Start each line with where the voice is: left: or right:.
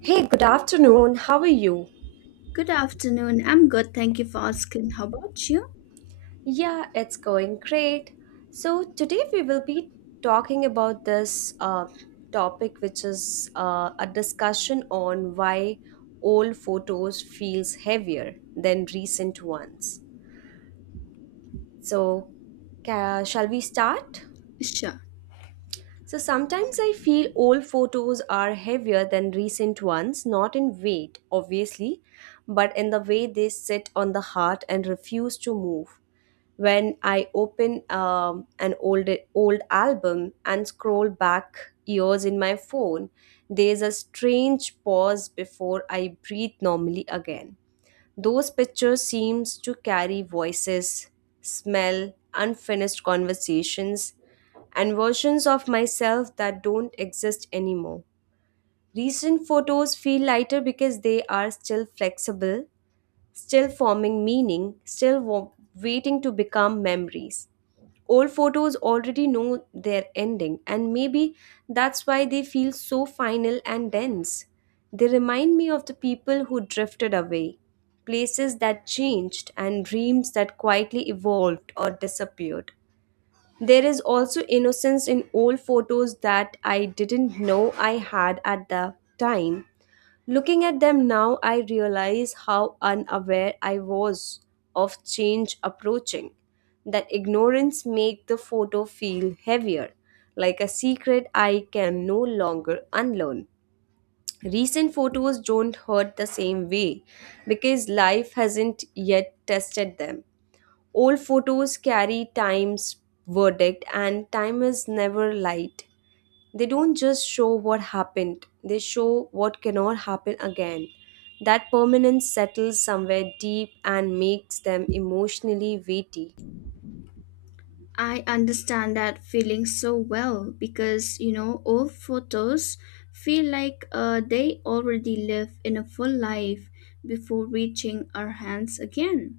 right: Hey, good afternoon. How are you?
left: Good afternoon. I'm good. Thank you for asking. How about you?
right: Yeah, it's going great. So, today we will be talking about this topic, which is a discussion on why old photos feels heavier than recent ones. So, shall we start?
left: Sure.
right: So, sometimes I feel old photos are heavier than recent ones, not in weight, obviously, but in the way they sit on the heart and refuse to move when I open an old album and scroll back years in my phone, there's a strange pause before I breathe normally again. Those pictures seems to carry voices, smell, unfinished conversations, and versions of myself that don't exist anymore. Recent photos feel lighter because they are still flexible, still forming meaning, waiting to become memories. Old photos already know their ending, and maybe that's why they feel so final and dense. They remind me of the people who drifted away, places that changed, and dreams that quietly evolved or disappeared. There is also innocence in old photos that I didn't know I had at the time. Looking at them now, I realize how unaware I was of change approaching. That ignorance made the photo feel heavier, like a secret I can no longer unlearn. Recent photos don't hurt the same way because life hasn't yet tested them. Old photos carry time's verdict, and time is never light. They don't just show what happened, they show what cannot happen again. That permanence settles somewhere deep and makes them emotionally weighty.
left: I understand that feeling so well because, you know, old photos feel like they already live in a full life before reaching our hands again.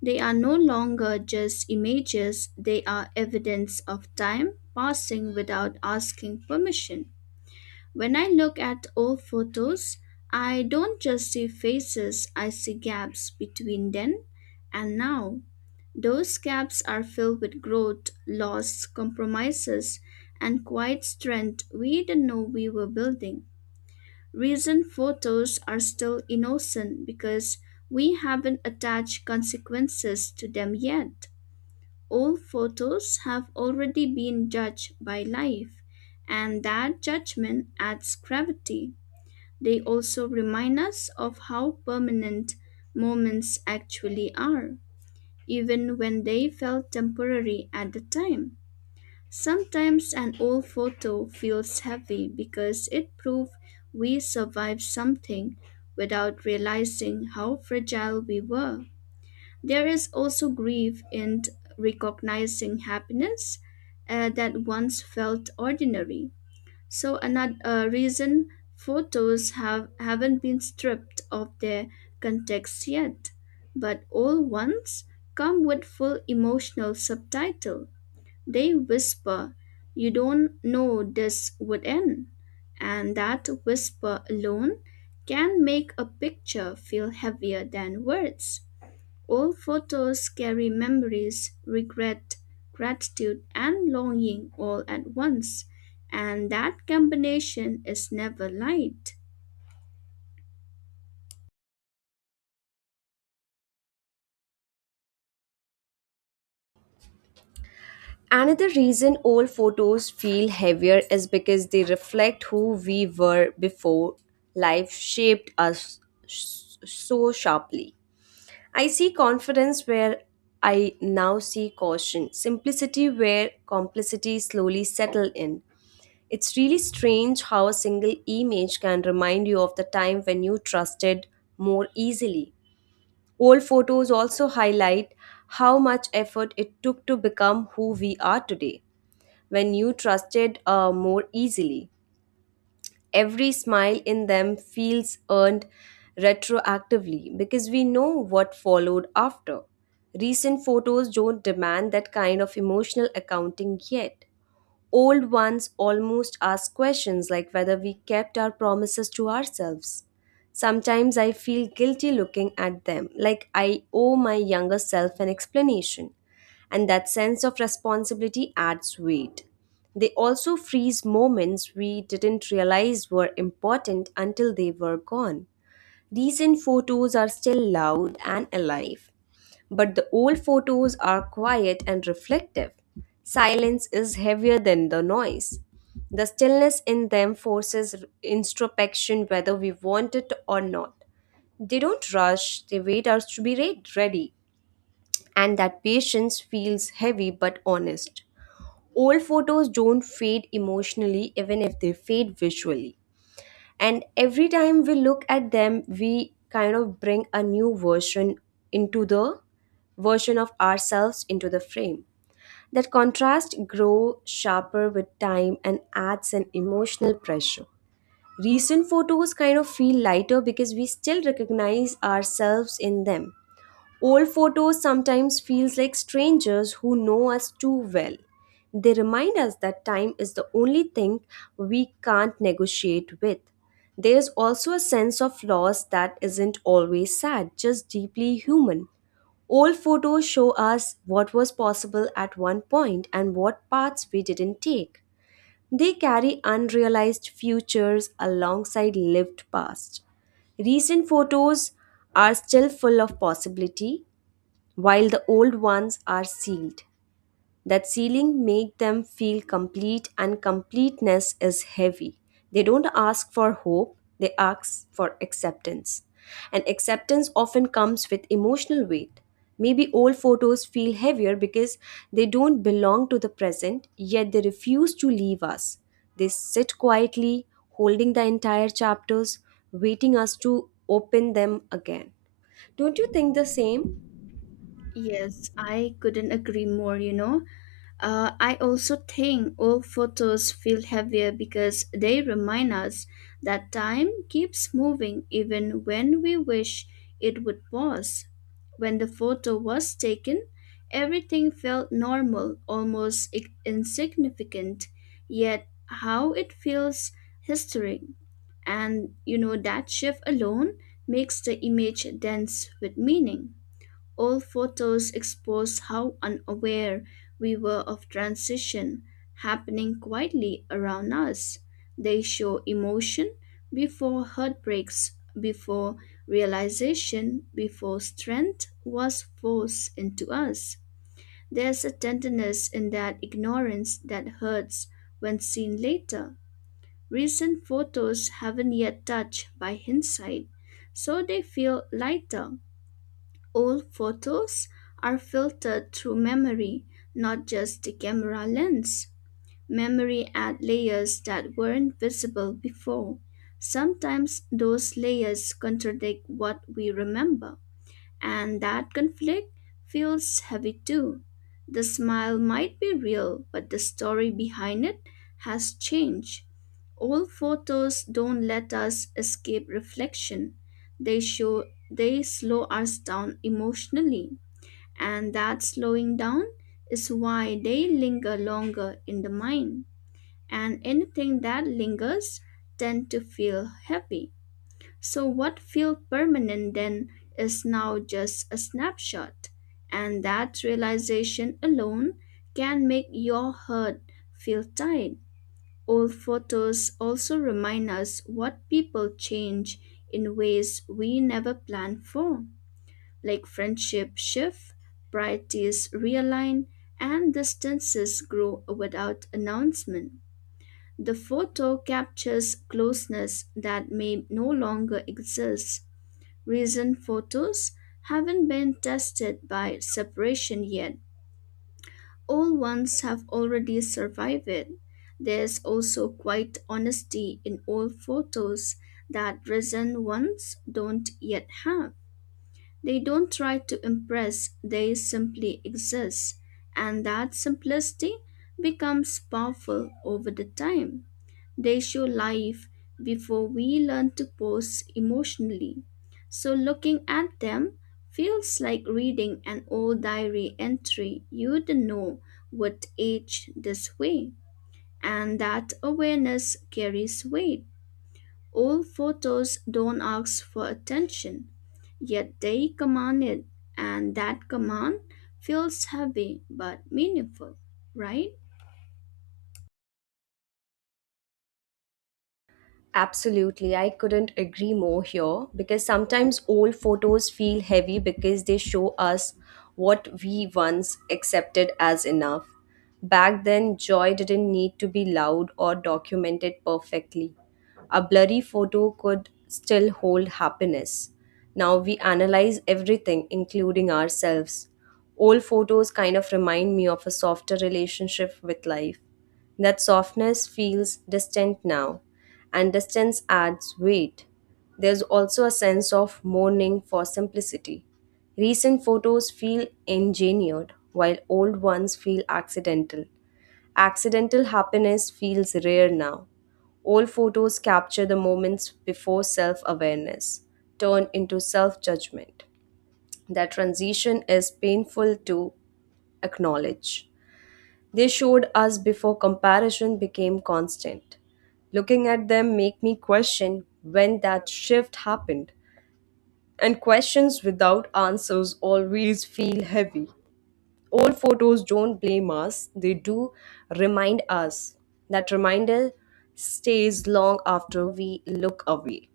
left: They are no longer just images, they are evidence of time passing without asking permission. When I look at old photos, I don't just see faces, I see gaps between then and now. Those gaps are filled with growth, loss, compromises, and quiet strength we didn't know we were building. Recent photos are still innocent because we haven't attached consequences to them yet. Old photos have already been judged by life, and that judgment adds gravity. They also remind us of how permanent moments actually are, even when they felt temporary at the time. Sometimes an old photo feels heavy because it proved we survived something without realizing how fragile we were. There is also grief in recognizing happiness that once felt ordinary. So another reason photos have haven't been stripped of their context yet, but all ones come with full emotional subtitle. They whisper, "You don't know this would end," and that whisper alone can make a picture feel heavier than words. Old photos carry memories, regret, gratitude, and longing all at once, and that combination is never light.
right: Another reason old photos feel heavier is because they reflect who we were before life shaped us so sharply. I see confidence where I now see caution, simplicity where complicity slowly settled in. It's really strange how a single image can remind you of the time when you trusted more easily. Old photos also highlight how much effort it took to become who we are today when you trusted more easily. Every smile in them feels earned retroactively because we know what followed after. Recent photos don't demand that kind of emotional accounting yet. Old ones almost ask questions like whether we kept our promises to ourselves. Sometimes I feel guilty looking at them, like I owe my younger self an explanation, and that sense of responsibility adds weight. They also freeze moments we didn't realize were important until they were gone. Recent photos are still loud and alive, but the old photos are quiet and reflective. Silence is heavier than the noise. The stillness in them forces introspection whether we want it or not. They don't rush, they wait us to be ready. And that patience feels heavy but honest. Old photos don't fade emotionally even if they fade visually, and every time we look at them we kind of bring a new version into the version of ourselves into the frame. That contrast grows sharper with time and adds an emotional pressure. Recent photos kind of feel lighter because we still recognize ourselves in them. Old photos sometimes feels like strangers who know us too well. They remind us that time is the only thing we can't negotiate with. There's also a sense of loss that isn't always sad, just deeply human. Old photos show us what was possible at one point and what paths we didn't take. They carry unrealized futures alongside lived past. Recent photos are still full of possibility, while the old ones are sealed. That sealing made them feel complete, and completeness is heavy. They don't ask for hope, they ask for acceptance. And acceptance often comes with emotional weight. Maybe old photos feel heavier because they don't belong to the present, yet they refuse to leave us. They sit quietly, holding the entire chapters, waiting us to open them again. Don't you think the same?
left: Yes, I couldn't agree more, you know. I also think old photos feel heavier because they remind us that time keeps moving even when we wish it would pause. When the photo was taken, everything felt normal, almost insignificant, yet how it feels historic. And you know, that shift alone makes the image dense with meaning. Old photos expose how unaware we were of transition happening quietly around us. They show emotion before heartbreaks, before realization, before strength was forced into us. There's a tenderness in that ignorance that hurts when seen later. Recent photos haven't yet touched by hindsight, so they feel lighter. Old photos are filtered through memory, not just the camera lens. Memory adds layers that weren't visible before. Sometimes those layers contradict what we remember. And that conflict feels heavy too. The smile might be real, but the story behind it has changed. Old photos don't let us escape reflection. They show they slow us down emotionally, and that slowing down is why they linger longer in the mind. And anything that lingers tend to feel heavy. So, what felt permanent then is now just a snapshot, and that realization alone can make your heart feel tight. Old photos also remind us what people change in ways we never planned for, like friendship shift, priorities realign, and distances grow without announcement. The photo captures closeness that may no longer exist. Recent photos haven't been tested by separation yet. Old ones have already survived it. There's also quite honesty in old photos that recent ones don't yet have. They don't try to impress, they simply exist. And that simplicity becomes powerful over the time. They show life before we learn to pause emotionally. So looking at them feels like reading an old diary entry. You don't know what age this way, and that awareness carries weight. Old photos don't ask for attention, yet they command it, and that command feels heavy but meaningful, right?
right: Absolutely, I couldn't agree more here because sometimes old photos feel heavy because they show us what we once accepted as enough. Back then, joy didn't need to be loud or documented perfectly. A blurry photo could still hold happiness. Now we analyze everything, including ourselves. Old photos kind of remind me of a softer relationship with life. That softness feels distant now, and distance adds weight. There's also a sense of mourning for simplicity. Recent photos feel engineered, while old ones feel accidental. Accidental happiness feels rare now. Old photos capture the moments before self awareness, turn into self judgment. That transition is painful to acknowledge. They showed us before comparison became constant. Looking at them make me question when that shift happened. And questions without answers always feel heavy. Old photos don't blame us, they do remind us. That reminder stays long after we look away.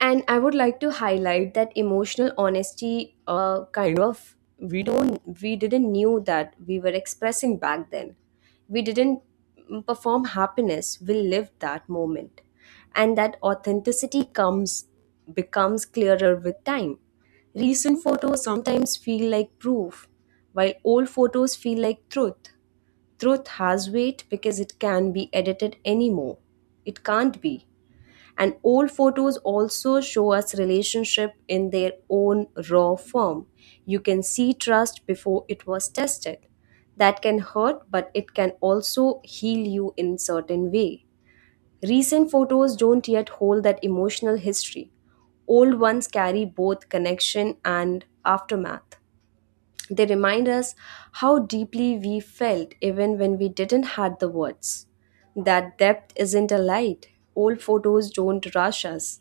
right: And I would like to highlight that emotional honesty kind of we didn't knew that we were expressing back then. We didn't perform happiness, we lived that moment. And that authenticity comes becomes clearer with time. Recent photos sometimes feel like proof, while old photos feel like truth. Truth has weight because it can be edited anymore. It can't be, and old photos also show us relationship in their own raw form. You can see trust before it was tested. That can hurt, but it can also heal you in certain way. Recent photos don't yet hold that emotional history. Old ones carry both connection and aftermath. They remind us how deeply we felt even when we didn't had the words. That depth isn't a light. Old photos don't rush us.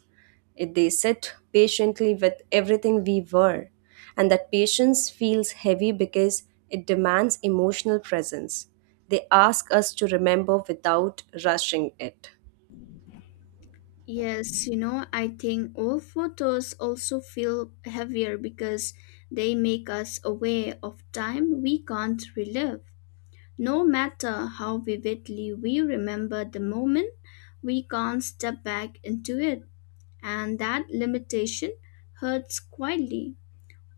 right: They sit patiently with everything we were. And that patience feels heavy because it demands emotional presence. They ask us to remember without rushing it.
left: Yes, you know, I think old photos also feel heavier because they make us aware of time we can't relive. No matter how vividly we remember the moment, we can't step back into it, and that limitation hurts quietly.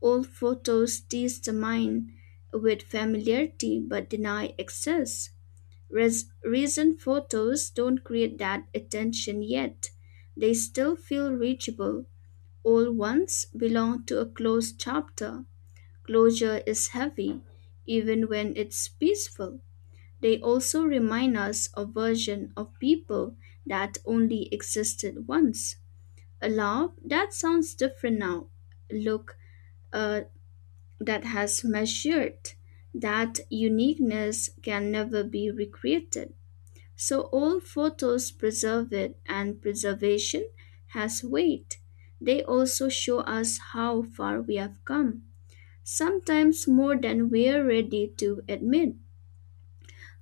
left: Old photos tease the mind with familiarity but deny access. Recent photos don't create that attention yet. They still feel reachable. Old ones belong to a closed chapter. Closure is heavy, even when it's peaceful. They also remind us of version of people that only existed once. A love that sounds different now. Look, uh, that has measured. That uniqueness can never be recreated. So old photos preserve it, and preservation has weight. They also show us how far we have come, sometimes more than we're ready to admit.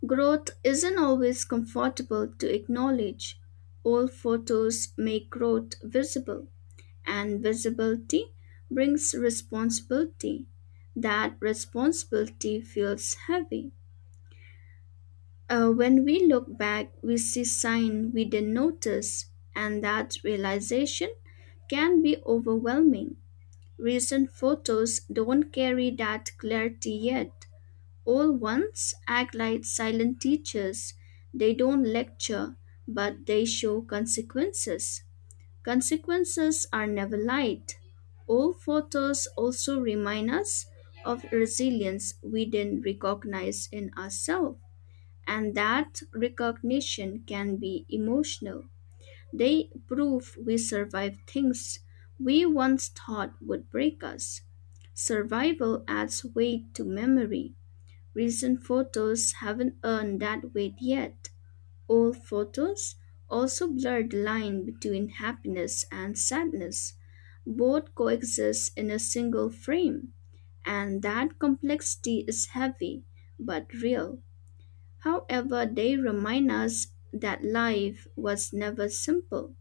left: Growth isn't always comfortable to acknowledge. Old photos make growth visible, and visibility brings responsibility. That responsibility feels heavy. When we look back, we see signs we didn't notice, and that realization can be overwhelming. Recent photos don't carry that clarity yet. Old ones act like silent teachers. They don't lecture, but they show consequences. Consequences are never light. Old photos also remind us of resilience we didn't recognize in ourselves, and that recognition can be emotional. They prove we survive things we once thought would break us. Survival adds weight to memory. Recent photos haven't earned that weight yet. Old photos also blur the line between happiness and sadness. Both coexist in a single frame, and that complexity is heavy but real. However, they remind us that life was never simple,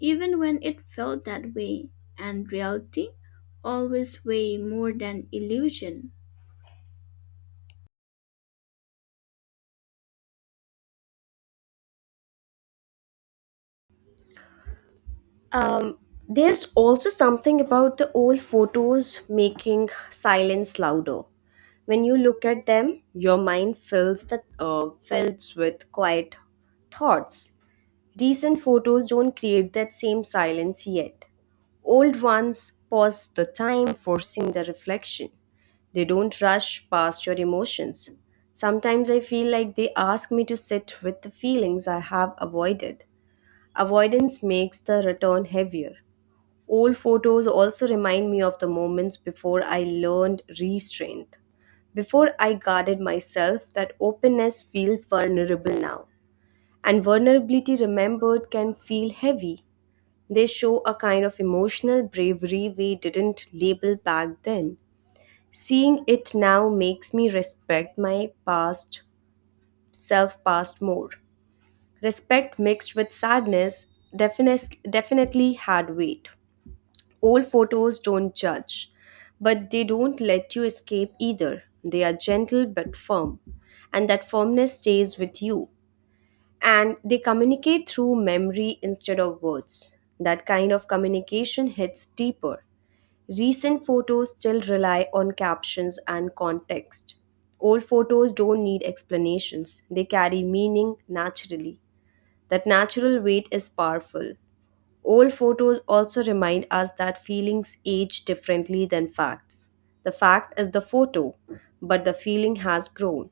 left: even when it felt that way, and reality always way more than illusion.
right: Um, there's also something about the old photos making silence louder. When you look at them, your mind fills the fills with quiet thoughts. Recent photos don't create that same silence yet. Old ones pause the time, forcing the reflection. They don't rush past your emotions. Sometimes I feel like they ask me to sit with the feelings I have avoided. Avoidance makes the return heavier. Old photos also remind me of the moments before I learned restraint. Before I guarded myself, that openness feels vulnerable now. And vulnerability remembered can feel heavy. They show a kind of emotional bravery we didn't label back then. Seeing it now makes me respect my past self past more. Respect mixed with sadness definitely had weight. Old photos don't judge, but they don't let you escape either. They are gentle but firm, and that firmness stays with you. And they communicate through memory instead of words. That kind of communication hits deeper. Recent photos still rely on captions and context. Old photos don't need explanations, they carry meaning naturally. That natural weight is powerful. Old photos also remind us that feelings age differently than facts. The fact is the photo, but the feeling has grown.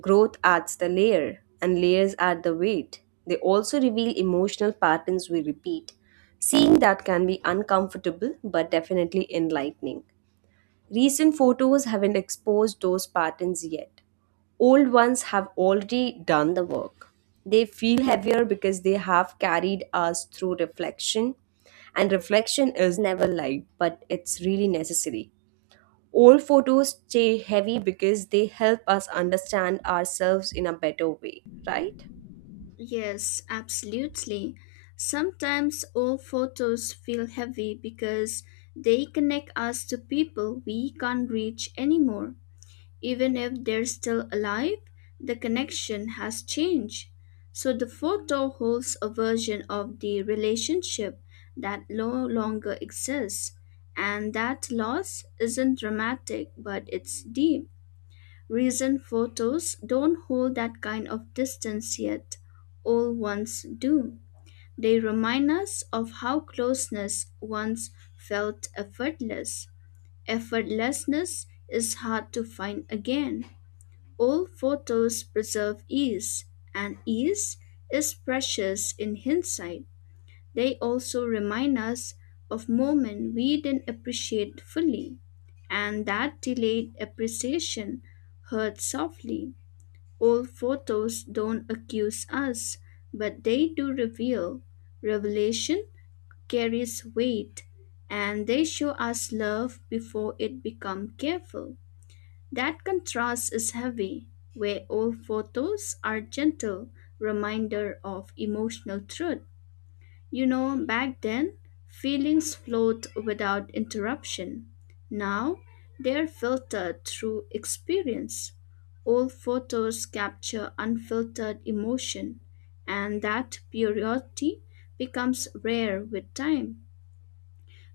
right: Growth adds the layer, and layers add the weight. They also reveal emotional patterns we repeat. Seeing that can be uncomfortable but definitely enlightening. Recent photos haven't exposed those patterns yet. Old ones have already done the work. They feel heavier because they have carried us through reflection, and reflection is never light, but it's really necessary. Old photos stay heavy because they help us understand ourselves in a better way, right?
left: Yes, absolutely. Sometimes old photos feel heavy because they connect us to people we can't reach anymore. Even if they're still alive, the connection has changed. So the photo holds a version of the relationship that no longer exists. And that loss isn't dramatic, but it's deep. Recent photos don't hold that kind of distance yet. Old ones do. They remind us of how closeness once felt effortless. Effortlessness is hard to find again. Old photos preserve ease, and ease is precious in hindsight. They also remind us of moments we didn't appreciate fully, and that delayed appreciation hurts softly. Old photos don't accuse us, but they do reveal. Revelation carries weight, and they show us love before it becomes careful. That contrast is heavy, where old photos are gentle reminder of emotional truth. You know, back then, feelings flowed without interruption. Now, they're filtered through experience. Old photos capture unfiltered emotion, and that purity becomes rare with time.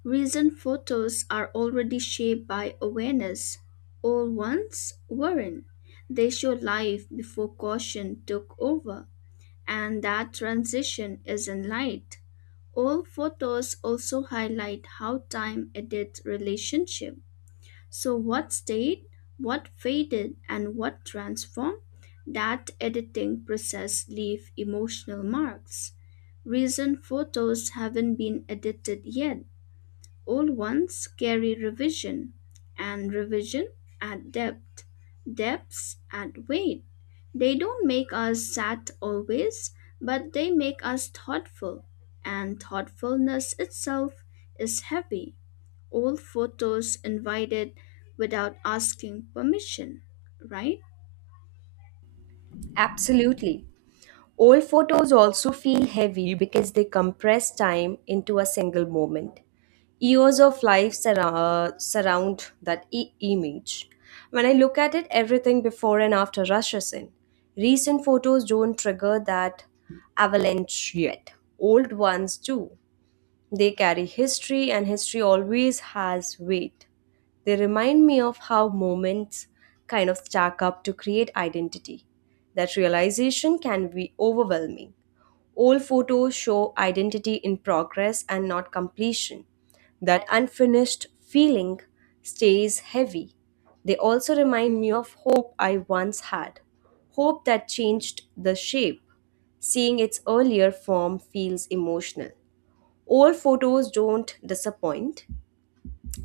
left: Recent photos are already shaped by awareness. Old ones weren't. They show life before caution took over, and that transition isn't light. Old photos also highlight how time edits relationship. So what stayed, what faded, and what transformed? That editing process leave emotional marks. Recent photos haven't been edited yet. Old ones carry revision, and revision at depth, depths at weight. They don't make us sad always, but they make us thoughtful, and thoughtfulness itself is heavy. Old photos invited without asking permission, right?
right: Absolutely. Old photos also feel heavy because they compress time into a single moment. Years of life surround that image. When I look at it, everything before and after rushes in. Recent photos don't trigger that avalanche yet. Old ones do. They carry history, and history always has weight. They remind me of how moments kind of stack up to create identity. That realization can be overwhelming. Old photos show identity in progress and not completion. That unfinished feeling stays heavy. They also remind me of hope I once had, hope that changed the shape. Seeing its earlier form feels emotional. Old photos don't disappoint.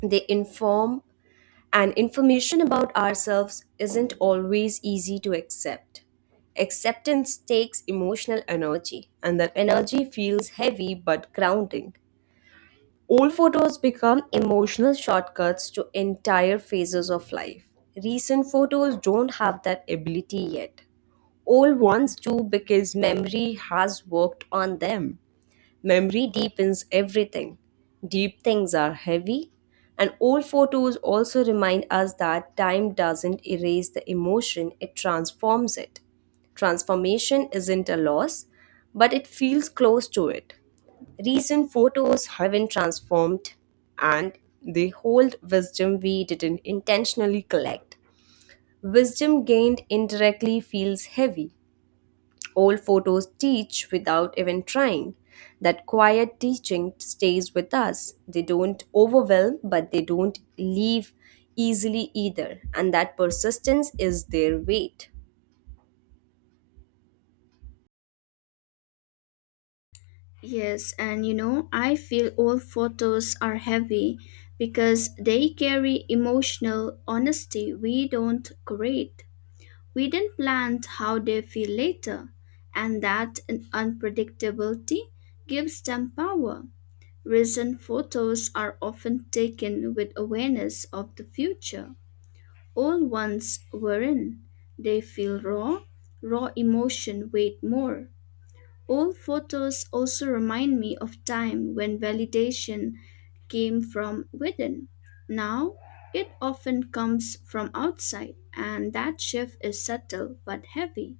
right: They inform, and information about ourselves isn't always easy to accept. Acceptance takes emotional energy, and that energy feels heavy but grounding. Old photos become emotional shortcuts to entire phases of life. Recent photos don't have that ability yet. Old ones do because memory has worked on them. Memory deepens everything. Deep things are heavy, and old photos also remind us that time doesn't erase the emotion, it transforms it. Transformation isn't a loss, but it feels close to it. Recent photos haven't transformed, and they hold wisdom we didn't intentionally collect. Wisdom gained indirectly feels heavy. Old photos teach without even trying. That quiet teaching stays with us. They don't overwhelm, but they don't leave easily either. And that persistence is their weight.
left: Yes, and you know, I feel old photos are heavy because they carry emotional honesty we don't create. We didn't plan how they feel later, and that unpredictability gives them power. Recent photos are often taken with awareness of the future. Old ones weren't. They feel raw. Raw emotion weight more. Old photos also remind me of time when validation came from within. Now, it often comes from outside, and that shift is subtle but heavy.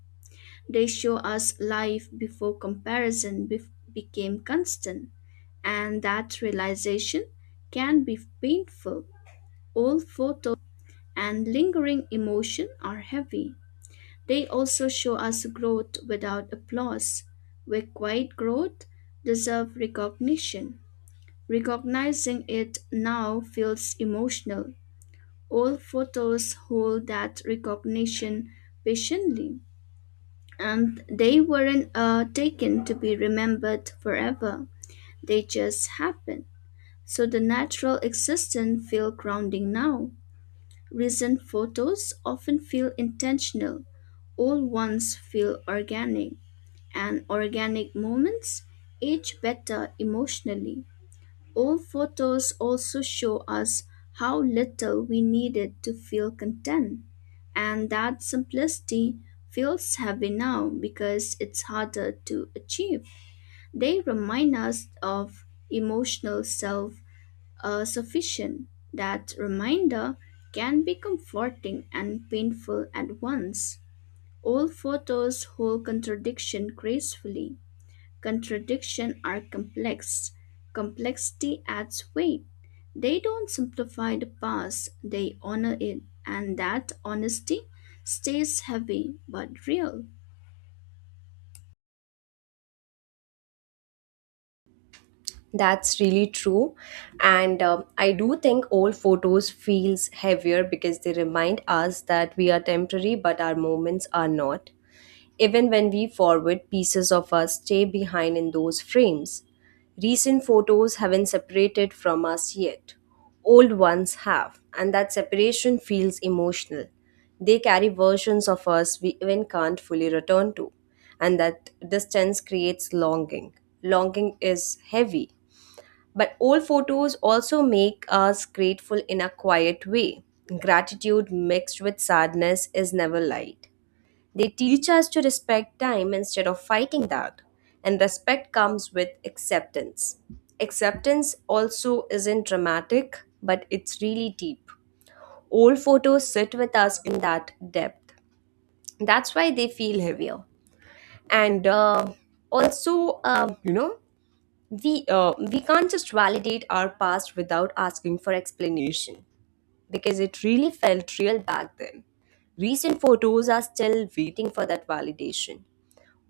left: They show us life before comparison became constant, and that realization can be painful. Old photos and lingering emotion are heavy. They also show us growth without applause, where quiet growth deserves recognition. Recognizing it now feels emotional. Old photos hold that recognition patiently, and they weren't taken to be remembered forever. They just happened. So the natural existence feel grounding now. Recent photos often feel intentional. Old ones feel organic. And organic moments age better emotionally. Old photos also show us how little we needed to feel content, and that simplicity feels heavy now because it's harder to achieve. They remind us of emotional self, sufficient. That reminder can be comforting and painful at once. Old photos hold contradiction gracefully. Contradictions are complex. Complexity adds weight. They don't simplify the past, they honor it, and that honesty stays heavy but real.
right: That's really true. And I do think old photos feels heavier because they remind us that we are temporary, but our moments are not. Even when we forward, pieces of us stay behind in those frames. Recent photos haven't separated from us yet. Old ones have, and that separation feels emotional. They carry versions of us we even can't fully return to, and that distance creates longing. Longing is heavy, but old photos also make us grateful in a quiet way. Gratitude mixed with sadness is never light. They teach us to respect time instead of fighting that. And respect comes with acceptance. Acceptance also isn't dramatic, but it's really deep. Old photos sit with us in that depth. That's why they feel heavier. And also, you know, we can't just validate our past without asking for explanation because it really felt real back then. Recent photos are still waiting for that validation.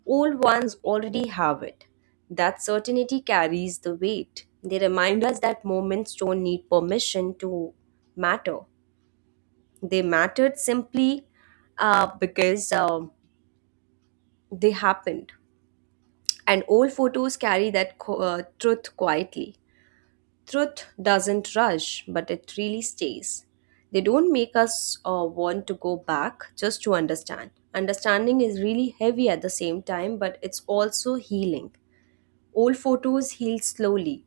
right: Old ones already have it. That certainty carries the weight. They remind us that moments don't need permission to matter. They mattered simply because they happened. And old photos carry that truth quietly. Truth doesn't rush, but it really stays. They don't make us want to go back just to understand. Understanding is really heavy at the same time, but it's also healing. Old photos heal slowly,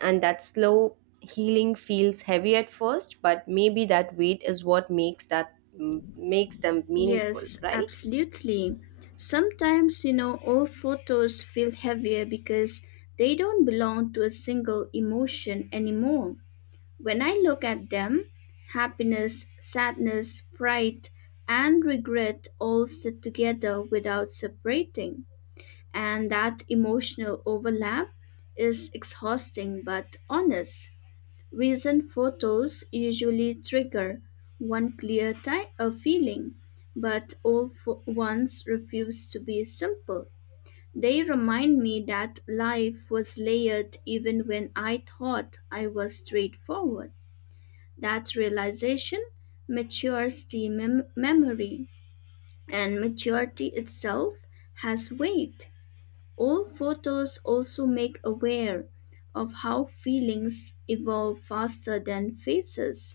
right: and that slow healing feels heavy at first, but maybe that weight is what makes that makes them meaningful,
left: Yes,
right: right?
left: absolutely. Sometimes, you know, old photos feel heavier because they don't belong to a single emotion anymore. When I look at them, happiness, sadness, pride, and regret all sit together without separating. And that emotional overlap is exhausting but honest. Recent photos usually trigger one clear type of feeling, but old ones refuse to be simple. They remind me that life was layered even when I thought I was straightforward. That realization matures the memory, and maturity itself has weight. Old photos also make aware of how feelings evolve faster than faces.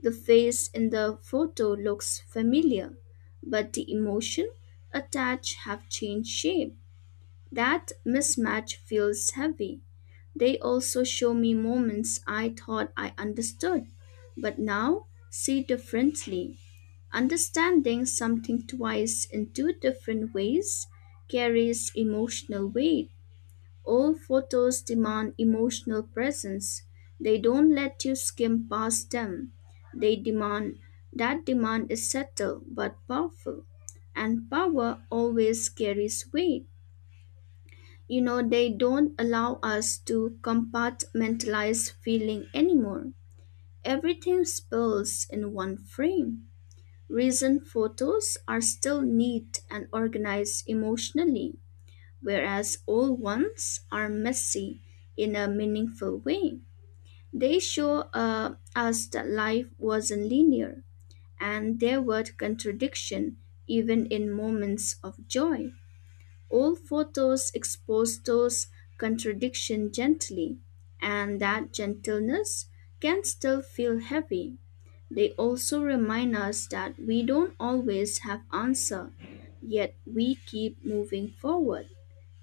left: The face in the photo looks familiar, but the emotion attached have changed shape. That mismatch feels heavy. They also show me moments I thought I understood, but now see differently. Understanding something twice in two different ways carries emotional weight. Old photos demand emotional presence. They don't let you skim past them. They demand that demand is subtle but powerful, and power always carries weight. You know, they don't allow us to compartmentalize feeling anymore. Everything spills in one frame. Recent photos are still neat and organized emotionally, whereas old ones are messy in a meaningful way. They show us that life wasn't linear and there were contradiction even in moments of joy. Old photos expose those contradictions gently, and that gentleness can still feel heavy. They also remind us that we don't always have answer, yet we keep moving forward,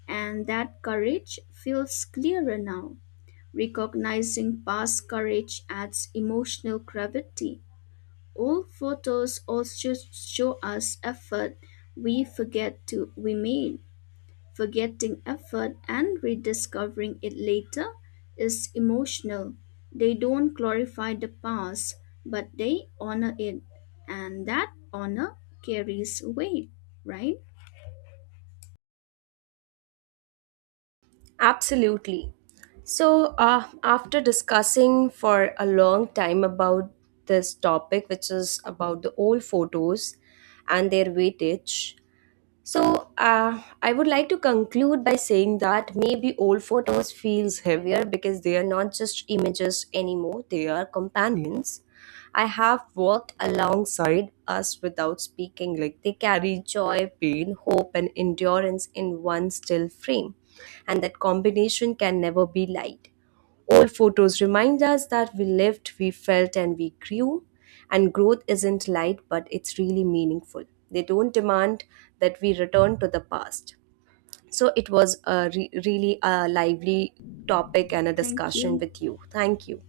left: and that courage feels clearer now. Recognizing past courage adds emotional gravity. Old photos also show us effort we made. Forgetting effort and rediscovering it later is emotional. They don't glorify the past, but they honor it, and that honor carries weight, right?
right: Absolutely. So, after discussing for a long time about this topic, which is about the old photos and their weightage, so, I would like to conclude by saying that maybe old photos feels heavier because they are not just images anymore, they are companions. I have walked alongside us without speaking, like they carry joy, pain, hope, and endurance in one still frame, and that combination can never be light. Old photos remind us that we lived, we felt, and we grew. And growth isn't light, but it's really meaningful. They don't demand that we return to the past. So it was a really a lively topic and a
left: Thank
right: discussion
left: you.
right: with you. Thank you.